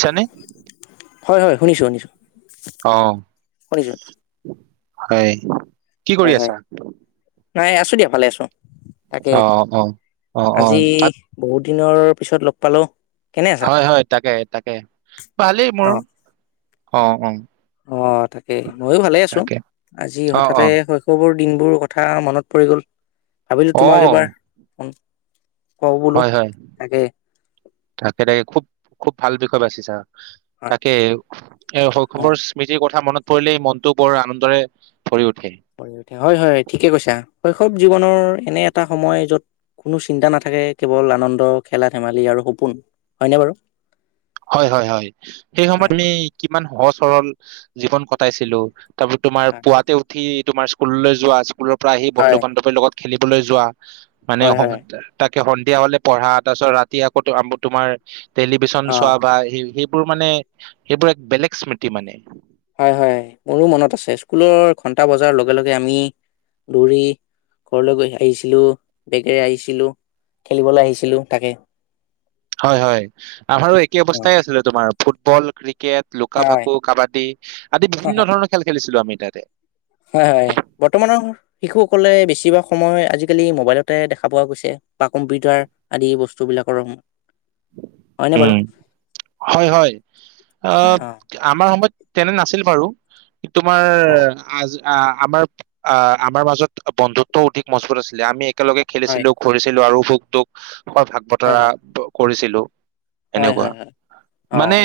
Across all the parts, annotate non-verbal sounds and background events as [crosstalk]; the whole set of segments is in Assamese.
চনে, শুনিছো শুনিছো। অহ। হয়। কি কৰি হয়, হয়, আছা? নাই আছো দিয়া ভালে আছো। অ অ অ অ আজি তাত, বহুত দিনৰ পিছত লগ পালো। হয় হয় তাকে তাকে ভালেই মোৰ। অ অ অঁ তাকেই। ময়ো ভালে আছো তাকে আজি অ', হঠাতে অ', শৈশৱোৰ, দিনবোৰ কথা মনত পৰি গ'ল। ভাবিলো তোমাক অ', এবাৰ, কওঁ বোলো, হয় হয়। তাকে তাকে তাকে খুব খুব ভাল বিষয়ে বাচিছা। হয়, তাকে এ হয়। শৈশৱৰ স্মৃতিৰ কথা মনত। পৰিলে মনতটো বৰ আনন্দৰে ভৰি উঠ ভৰি উঠে, হয় হয় ঠিকে কৈছা। শৈশৱ জীৱনৰ এনে এটা সময় যত কোনো চিন্তা নাথাকে কেৱল আনন্দ খেলা ধেমালি আৰু সপোন হয়নে বাৰু হয় হয় হয় সেই হয়, সময়তমি কিমান সহজ সৰল জীৱন কটাইছিলো তাৰপি তোমাৰ হয়, পুৱাতে উঠি। তোমাৰ স্কুললৈ যোৱা। স্কুলৰ পৰা আহ বন্ধু হয়, বান্ধৱীৰ লগত খেলিবলৈ যোৱা মানে হয়, হয়, তাক সন্ধিয়া হলে পঢ়া তাৰ পিছত ৰাতি আকৌ তোমাৰ অ'। চোৱা বা [unintelligible] এইবোৰ মানে সেইবোৰ এক বেলেগ স্মৃতি মানে হয় হয় মোৰো মনত আছে স্কুলৰ ঘন্টা বজাৰ লগে লগে আমি দৌৰি ঘৰলৈ গৈ আহিছিলো বেগেৰে আহিছিলোঁ খেলিবলৈ আহিছিলোঁ তাকে হয় হয় আমাৰো একে অৱস্থাই আছিলে তোমাৰ ফুটবল ক্ৰিকেট ক্ৰিকেট লুকা হয় ভাকু কাবাাদডী আদি বিভিন্ন ধৰণৰ খেল খেলিছিলো আমি যাতে হয় হয় বৰ্তমানৰ শিশুসকলে বেছিভাগ সময় আজিকালি মোবাইলতে দেখা পোৱা গৈছে বা কম্পিউটাৰ আদি বস্তুবিলাকৰ সম হয় হয় আহ হয় অ আমাৰ সময়ত তেনে নাছিল বাৰু অ তোমাৰ আজ অ আমাৰ অ আমাৰ মাজত বন্ধুত্ব অধিক মজবুত আছিলে আমি একেলগে হয় খেলিছিলো ঘূৰিছিলো আৰু বু দু হয় ভাগ বতৰা কৰিছিলো। হয় এনেকুৱা হয় হয় অ মানে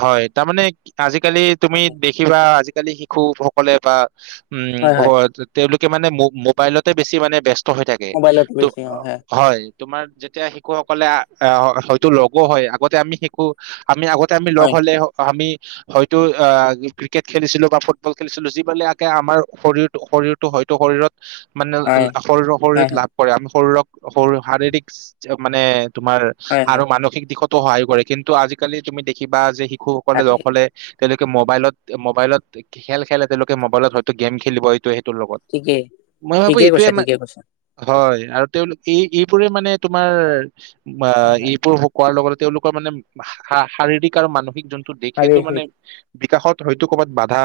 হয় তাৰমানে আজি। আজিকালি তুমি তাকে দেখিবা আজ আজিকালি শিশুসকলে বা উম হয় তেওঁ কে মানে মোবাইলতে বেছি ব্যস ত হৈ থাকে মোবাইলত ত বেছি অ হয় তোমাৰ যেতিয়া শিশুসকলে, আহ হয়তো লগো হয় আগতে আমি শিকো। আমি আগতে আমি লগ হয় হলে আমি, হয়তো আহ ক্ৰিকেট খেলিছিলো বা ফুটবল খেলিছিলো যিবিলাক আকে আমাৰ শৰীৰ শৰীৰটো হয়তো শৰীৰত। মানে হয় শৰীৰৰ হয় শৰীৰত হয় লাভ কৰে আমি শৰীৰক, শাৰীৰিক মানে। তোমাৰ হয় হয় আৰু মানসিক দিশত। সহায় কৰে কিন্তু আজিকালি তুমি দেখিবা যে, শিশুসকলে তাকে অকলে, তেওঁলোকে মোবাইলত মোবাইলত খেল খেলে তেওঁলোকে মোবাইলত হয়তো গেম খেলিব এইটো। লগত ঠিকেই মই ভাবো ঠিকেই এইটোৱে কৈছা মান ঠিকে কৈছা হয়, আৰু তেওঁলোক এই এইবোৰে মানে তোমাৰ। অঁ, হয় হয় এইবোৰ কোৱাৰ লগত। তেওঁলোকৰ মানে শাৰীৰিক আৰু মানসিক যোন। দেখেটো শাৰীৰিক মানে। বিকাশত হয়তো কৰ'বাত বাধা,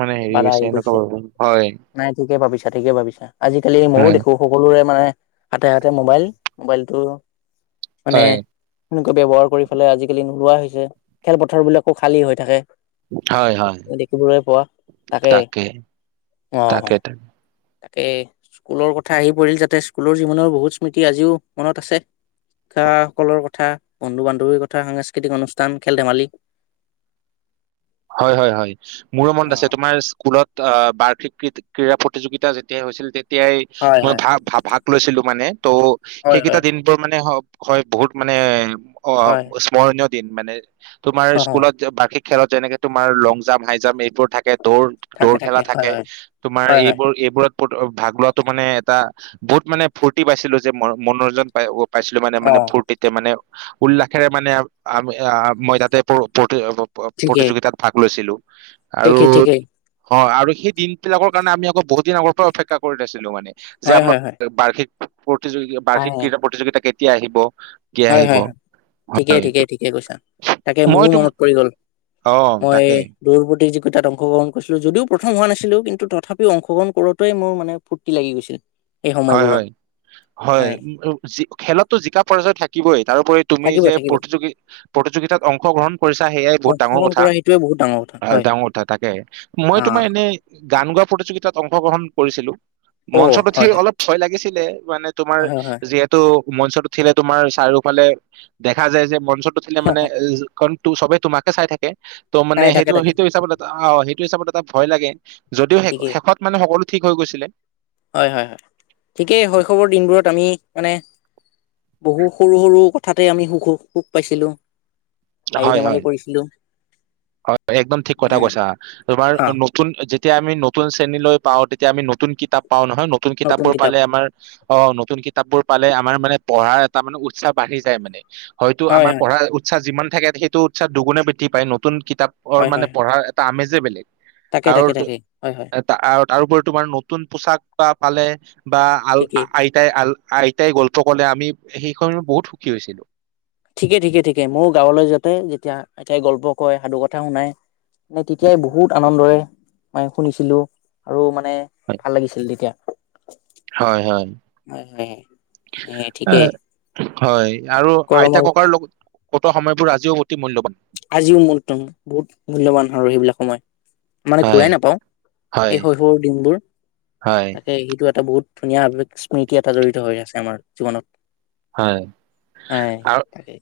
মানে হেৰি বাধা হৈছে আহি এনেকুৱা গৈছে ভাবো হয়। নাই ঠিকে ভাবিছা ঠিকে ভাবিছা আজিকালি মইো হয় দেখো সকলোৰে মানে। হাতে হাতে মোবাইল মোবাইলটো। মানে। হয় সেনেকুৱা ব্যৱহাৰ কৰি ফেলাই আজিকালি নোলোৱা হৈছে খেলপথাৰ বিলাকো খালী হৈ থাকে। হয় হয় দেখিবলৈ পোৱা তাকে, অ তাকেই তা, তাকে স্কুলৰ কথা আহি পৰিল যাতে স্কুলৰ জীৱনৰ বহুত স্মৃতি আজিও মনত আছে শিক্ষাসকলৰ কথা বন্ধু বান্ধৱীৰ কথা সাংস্কৃতিক অনুষ্ঠান খেল ধেমালি। হয় হয় হয় মোৰো মনত অ আছে তোমাৰ স্কুলত অঁ। বাৰ্ষিক ক্ৰীড়া প্ৰতিযোগিতা যেতিয়া হৈছিল তে, তিয়াই হয় মই হয় ভাগ ভা ভাগ লৈছিলো মানে। ত' হয় হয় সেইকেইটা দিনবোৰ মানেহওক। হয় বহুত মানে। অ হয় ঈশ্মৰণিয়ত। দিন মানে, তোমাৰ অ স্কুলত বাৰ্ষিক, খেলতে। তোমাৰ লং জাম্প, হাই জাম্প এইবোৰ থাকে। থাকে দৌৰ থাকে দৌৰ খেলা হয় থাকে হয় তোমাৰ হয় হয় এইবোৰ এইবোৰত। ভাগ লোৱাটো মানে এটা বহুত মানে ফূৰ্তি পাইছিলো যে ম মনোৰঞ্জন পাই। পাইছিলো মানে অ মানে ফুৰ্তিতে মানে উল্লাসেৰে মানে [unintelligible] ঠিকেই প্ৰতিযোগিতাত। লৈছিলো। আৰু ঠিকেই ঠিকেই অ আৰু সেই দিন বিলাকৰ কাৰণে আমি আকৌ বহু দিন আগৰ পৰা অপেক্ষা কৰি আছিলো মানে। যে হয় হয় আমাৰ হয় বাৰ্ষিক প্ৰতিযোগী বাৰ্ষিক আহে ক্ৰীড়া প্ৰতিযোগিতাকেই তিয়া আহিব। কেতিয়া হয় আহিব হয় হয়, ঠিকেই হয় ঠিকেই তো- ঠিকেই কৈছা, তাকে মই মোৰো তোম মনত পৰি গল অ হয়, তাকে দৌৰ প্ৰতিযোগি তাত অংশগ্ৰহণ কৰিছিলো, যদিও প্ৰথম হোৱা নাছিলো কিন্তু তথাপিও অংশগ্ৰহণ কৰোতেই মোৰ মানে ফুৰ্তি লাগি গৈছিল। সেই হয় সময়বোৰৰ হয় হয়, খেলত টো জিকা পৰাজয় থাকে কিবয়ে। তাৰোপৰি তুমি থাকিব যে থাকিব প্ৰতিযোগি প্ৰতিযোগিতাত অংশগ্ৰহণ কৰিছা সেইয়াই বহুত ডাঙৰ অংশগ্ৰহণ কথা, কৰা সেইটোৱে বহুত ডাঙৰ কথা হয় ডাঙৰ কথা। তাকে মই অ তোমাৰ এনেই গান গোৱা প্ৰতিযোগিতাত অংশগ্ৰহণ কৰিছিলো। অ মঞ্চটো থিয় হয় অলপ ভয় লাগিছিলে। মানে তোমাৰ হয় হয় হয় যিহেতু মঞ্চত উঠিলে তোমাৰ চাৰিওফালে দেখা যায় যে মঞ্চত উঠিলে মানে [unintelligible] তো চবে তোমাকে চাই থাকে ত' মানে নাই তাকে সেইটো তাকে সেইটো হিচাপত এটা অ সেইটো হিচাপত এটা ভয় লাগে, যদিও শে ঠিকেই শেষত মানে সকলো ঠিক হৈ গৈছিলে। হয় হয় হয়। ঠিকেই শৈশৱৰ দিনবোৰত আমি মানে বহু সৰু সৰু কথাতে আমি সুখ সুখ পাইছিলো। হাঁহি হয় ধেমালি হয় কৰিছিলো। হয়, একদম ঠিক কথা উম কৈছা ।তোমাৰ হা নতুন যেতিয়া আমি নতুন শ্ৰেণীলৈ পাওঁ তেতি তিয়া আমি নতুন কিতাপ পাও নহয় নতুন কিতাপ বোৰ পালে আমাৰ অ নতুন কিতাপ বোৰ পালে আমাৰ মানে পঢ়াৰ এটা মানে উৎসাহ বাঢ়ি যায় মানে হয়তো হয় আমাৰ হয় পঢ়াৰ উৎসাহ যিমান থাকে সেইটো উৎসাব দুগুনে বৃদ্ধি পায়। নতুন কিতাপৰ হয় মানে হয় পঢ়াৰ এটা আমেজ যে বেলেগ তাকে তাকে আৰু তাকে হয় হয় এ তাৰোপৰি তোমাৰ নতুন পোচাক পা পালে বা আল ঠিকেই আইতাই আল আইতাই গল্প ক'লে আমি সেইসময়ত বহুত সুখী হৈছিলো ঠিকে ঠিকে ঠিকে মোৰ গাঁৱলৈ যাতে যেতিয়া আইতাই গল্প কয় সাধু কথা শুনাই মই তেতিয়াই বহুত আনন্দৰে মই শুনিছিলো আৰু মই মানে ভাল লাগিছিল তেতিয়া হয় হয় হয় হয় এ হয় আৰু আইতা গৰমৰ ককাৰ লগত কটোৱা সময়বোৰ আজিও অতি মূল্যবান আজিও মোৰত বহুত মূল্যবান আৰু সেইবিলাক সময় মানে হয় ঘূৰাই নাপাও হয় এই শৈশৱৰ দিনবোৰ হয় তাকে সেইটো এটা বহুত ধুনীয়া স্মৃতি এটা জড়িত হৈ আছে আমাৰ জীৱনত হয় হয় আৰু তাকে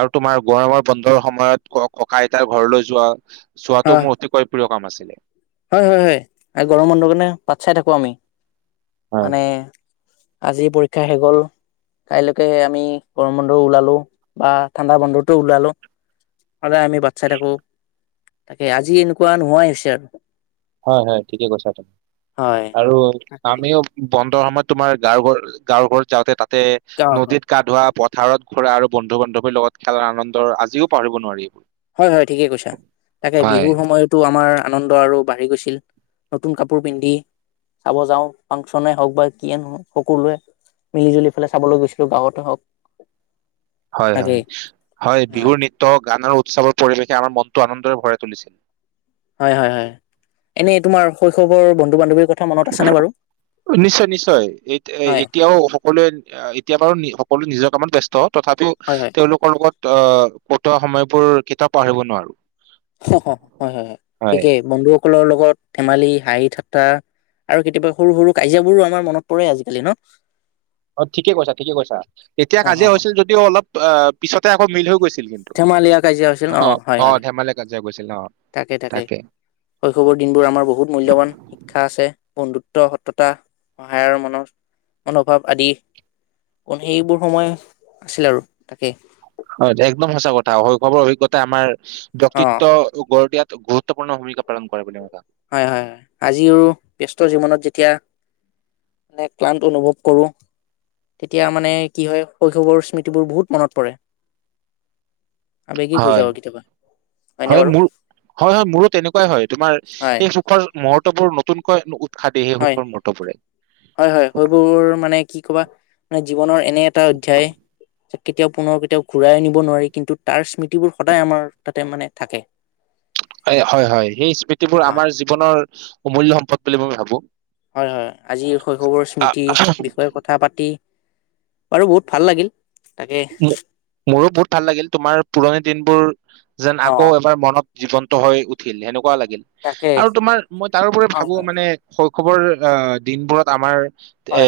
আৰু তোমাৰ গৰমৰ বন্ধৰ সময়ত ককা আইতাৰ ঘৰলৈ যোৱা চোৱাটো হয় মোৰ অতিকৈ প্ৰিয় কাম আছিলে হয় হয় হয় গৰম বন্ধ কাৰণে বাত চাই থাকো আমি হয় মানে আজি পৰীক্ষা হৈ গল, কাইলৈকে আমি গৰম বন্ধ ওলালো বা ঠাণ্ডা বন্ধতো ওলালো, সদায় আমি বাট চাই থাকো তাকে আজি এনেকুৱা নোহোৱাই হৈছে আৰু হয় হয় ঠিকে কৈছা ত হয় আৰু তাকে আমিও বন্ধৰ সময় তোমাৰ গাৱৰ ঘৰ গাঁৱৰ ঘৰত যাওঁতে তা তে‌ গাঁৱৰ ঘৰত নদীত গা ধোৱা প থাৰত ফুৰা আৰু বন্ধু বান্ধৱীৰ লগত খেলাৰ আনন্দ আজিও পাহৰিব নোৱাৰি হয় হয় ঠিকে কৈছা তাকে হয় বিহুৰ সময়তো আমাৰ আনন্দ আৰু বাঢ়ি গৈছিল, নতুন কাপোৰ পিন্ধি চাব যাওঁ ফাংচনে হওক বা কিয়ে নহওক সকলোৱে মিলি জুলি ফালে চাবলৈ গৈছিলো গাঁৱতে হওক হয় হয় তাকেই হয় অ বিহুৰ নৃত্য গান উৎসৱত পৰিৱেশে আমাৰ মনটো আনন্দৰে ভৰাই তুলিছিল হয় হয় হয় এনেই তোমাৰ শৈশৱৰ বন্ধু বান্ধৱী নিশ্চয় নিশ্চয় এ হয় এতিয়াও সকলোৱে এতিয়া বাৰু সকলোৱে নিজক কামত ব্যস্ত তথাপিও হয় হয় তেওঁলোকৰ লগত অ বন্ধু ত সময়বোৰ কেতিয়াও পাহৰিব নোৱাৰো। হয়-হয়-হয়, হয় ঠিকেই বন্ধু। সকলৰ লগত ধেমালি, হাঁহি, ঠাট্টা আৰু কেতিয়াবা সৰু-সৰু কাজিয়াবোৰো আমাৰ মনত পৰে আজিকালি ন? অ, ঠিকে- কৈছা, ঠিকে- কৈছা, তেতিয়া অ অ কাজিয়া হৈছিল যদিও অলপ অ, পিছতে আকৌ মিল হৈ গৈছে। ধেমালিয়া কাজিয়া হৈছিল, অ হয়-হয়, ধেমালি কাজিয়া গৈছিল অ তাকে- তাকে, শৈশৱৰ দিনবোৰ আমাৰ বহুত মূল্যবান শিক্ষা আছে বন্ধুত্ব। স সততা, সহায়ৰ মনৰ মনোভাৱ আদি অকল সেইবোৰ সময় আছিল আৰু তাকেই হয়, একদম সঁচা কথা শৈশৱৰ অভিজ্ঞতা আমাৰ অ ব্যক্তিত্ব গঢ় দিয়াত গুৰুত্বপূৰ্ণ ভূমিকা পালন কৰে বুলি ম‌ই ভাৱো। হয়-হয়, আজিও, ব্যস্ত জীৱনত যেতিয়া মানে ক্লান্ত অনুভৱ কৰোঁ, তেতিয়া মানে কি হয় শৈশৱৰ স্মৃতিবোৰ বহুত মনত পৰে। আবেগিক হৈ যাওঁ কেতিয়াবা হয়নে হয়-হয়, বাৰু মোৰ হয়-হয়, মোৰো তেনেকুৱাই হয়, তোমাৰ হয় এই সুখৰ মুহূৰ্ত উৎসৱবোৰ নতুনকৈ উৎসাহ দিয়ে সেই সুখৰ মুহূৰ্তবোৰে হয়-হয়-হয়, সেইবোৰ মানে কি কবা, মানে জীৱনৰ এনে এটা অধ্যায় কেতিয়াও, পুনৰ কেতিয়াও ঘূৰাই আনিব নোৱাৰি। কিন্তু তাৰ স্মৃতি বোৰ সদায় আমাৰ তাতে মানে থাকে। এই হয়-হয়, সেই স্মৃতিবোৰ আমাৰ জীৱনৰ অমূল্য সম্পদ বুলি মই ভাবো। হয়-হয়, আজিৰ শৈশৱৰ আহ স্মৃতি বিষয়ে কথা পাতি বাৰু বহুত ভাল লাগিল। তাকে মইয়ো বহুত ভাল লাগিল। তোমাৰ পুৰণি দিনবোৰ যেন অ আকৌ এবাৰ মনত জীৱন্ত হৈ উঠিল সেনেকুৱা লাগিল। তাকে আৰু তোমাৰ মই তাৰোপৰি হয় ভাবো হয় মানে শৈ খবৰ দিনবোৰত আমাৰ এ হয়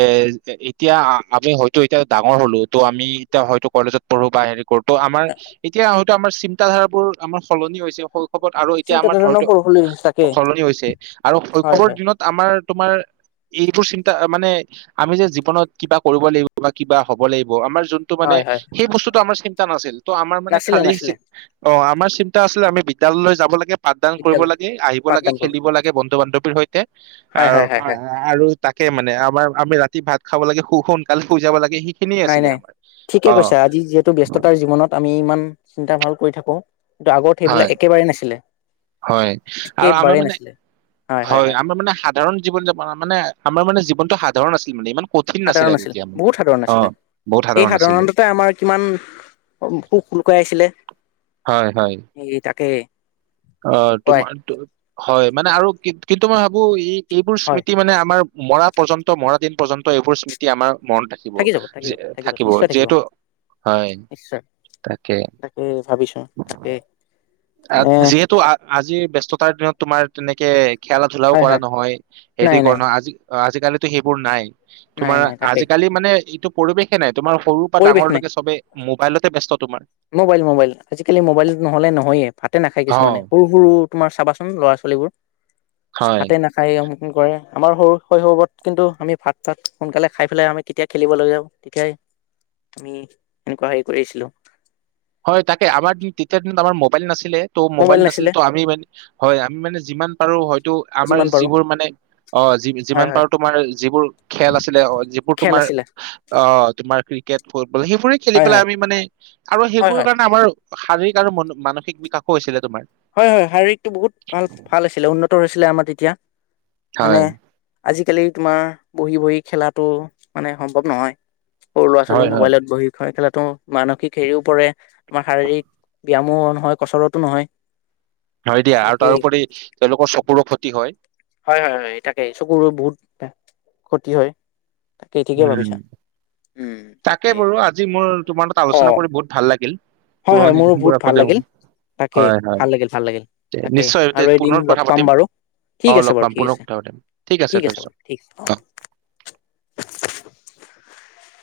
এতিয়া আমি হয়তো, এতিয়া ডাঙৰ হ'লো, তো আমি এতিয়া হয়তো কলেজত পঢ়ো বা হেৰি কৰো তো আমাৰ এতিয়া হয়তো আমাৰ চিন্তা ধাৰাবোৰ আমাৰ সলনি হৈছে। শৈশৱত আৰু এতিয়া চিন্তা আমাৰ ধৰণৰ ধৰটো সৰু সৰু তাকে সলনি হৈছে আৰু হয় শৈশৱৰ হয় দিনত আমাৰ তোমাৰ, এইবোৰ চিন্তা মানে আমি যে জীৱনত কিবা কৰিব লাগিব বা কিবা হ'ব লাগিব আমাৰ ত'মানে, হয় হয় সেই বস্তুটো আমাৰ চিন্তা কি কাম আছিল? ত আমাৰ মানে নাছিলে খালী নাছিলে চিত অ আমাৰ চিন্তা আছিল আমি বিদ্যালয়লৈ যাব লাগে। পাঠদান কৰিব বিদ্যালয়ত লাগে আহিব লাগে পাঠদান কৰিব খেলিব লাগে বন্ধু বান্ধৱ হেতুৰ হৈ তাকে হয় হয় হয় হয় আৰু তাক কি মানে আমাৰ আমি ৰাতি ভাত খাব লাগে, শু সোনকালে শুই যাব লাগে। সেইখিনিয়ে আছিলে আমাৰ। ঠিক অ কৈছে আজি যিহেতু ব্যস্ততাৰ জীৱনত আমি। ইমান চিন্তা ভাব কৰি থাকো। কিন্তু আগত সেইবিলাক হয়, একেবাৰেই নাছিলে। হয় আৰু আমাৰ একেবাৰেই মানে নাছিলে হয় আমাৰ মানে, সাধাৰণ জীৱন যাপন মানে আমাৰ মানে জীৱন। সাধাৰণ আছিল মানে ইমান। কঠিন নাছিলে সাধাৰণ আছিল, তেতিয়া মানে। বহুত সাধাৰণ অ'। আছিলে বহুত এই সাধাৰণ আছিলে সাধাৰণতে আমাৰ কিমান সুখ লুকুৱাই আছিলে। হয় হয় সেই তাকে। অ হয় তোমাৰ তো। হয় মানে আৰু কি কিন্তু মই ভাবো ই । এইবোৰ হয় স্মৃতি মানে আমাৰ । মৰা পৰ্যন্ত মৰা দিন পৰ্যন্ত এইবোৰ স্মৃতি আমাৰ। মন থাকিব থাকি যাব থাকি যাব থাকিব নিশ্চয় যিহেতু হয়, তাকে। উম তাকে মানে যিহেতু আজি ব্যস্ততাৰ দিনত তোমাৰ তেনেকে খেলা ধূলাও হয় কৰা হয় নহয় নাই হেৰি নাই কৰা নহয় আজি অ আজিকালিতো সেইবোৰ নাই। নাই তোমাৰ নাই তাকেই আজিকালি মানে এইটো পৰিৱেশে নাই। তোমাৰ সৰুৰ পৰা পৰিৱেশ নাই ডাঙৰলৈকে চবে মোবাইলতে ব্যস্ত তোমাৰ। মোবাইল মোবাইল আজিকালি মোবাইল নহ'লে নহয়ে ভাতে নাখায় অ কিছুমানে সৰু সৰু তোমাৰ চাবাচোন ল'ৰা- পোৱালিবোৰ হয় ভাতে নাখায় অ কৰে আমাৰ সৰু শৈশৱত কিন্তু আমি ভাত চাত সোনকালে খাই পেলাই আমি কেতিয়া খেলিবলৈ যা তেতিয়াই আমি এনেকুৱা সেই কৰিছিলোঁ। হয় তাকে আমাৰ তেতিয়াৰ দিনত আমাৰ মোবাইল নাছিল। ত' মোবাইল নাছিলে ত' আমি মানে হয় আমি মানে যিমান পাৰো হয়তো আমাৰ যিমান পাৰো যিবোৰ মানে অ হয় যিমান হয় পাৰো তোমাৰ যিবোৰ খেল আছিলে যিবোৰ খেল তোমাৰ আছিলে অ তোমাৰ ক্ৰিকেট বোলে সেইবোৰে খেলি হয় পেলাই হয় আমি মানে আৰু সেই হয় হয় বোৰকাৰণে আমাৰো শাৰীৰিক আৰু মন- মানসিক বিকাশো হৈছিলে। তোমাৰ হয় - হয় । শাৰীৰিকটো বহুত ভাল-ভাল আছিলে, উন্নত হৈছিলে আমাৰ তেতিয়া। মানে হয় আজি কালি তোমাৰ বহি-বহি খেলাটো মানে সম্ভৱ নহয়। সৰু লৰা-ছোৱালী হয় হয় মোবাইলত বহি খ- খেলত তো মানসিক হেৰিও পৰে। তোমাৰ শাৰীৰিক ব্যাম মও নহয়, কছৰতো নহয়। হয় দিয়া । আৰু তাকেই তাৰোপৰি তেওঁলোকৰ চকুৰো ক্ষতি হয় । হয় - হয় - হয়, তাকে । চকুৰো বহুত ক্ষতি হয়। তাকেই ঠিকে উম। ভাবিছা তাকে বাৰু আজি মোৰ তোমাৰ ত অ আলোচনা কৰি বহুত ভাল লাগিল। হয় - হয়, পুৰণি মোৰো দিনবোৰ বহুত আকৌ ভাল তেওঁ লাগিল । তাকে, হয় হয় ভাল লাগিল - ভাল লাগিল । তে- তাকে নিশ্চয় । আৰু তে- এদিন পুনৰ লগ কথা পাম পাতিম বাৰু । ঠিক অ আছে লগ বাৰু পাম । ঠিক পুনৰ আছে কথা পাতিম । ঠিক আছে থৈছো বাৰু । ঠিক, অ অ'।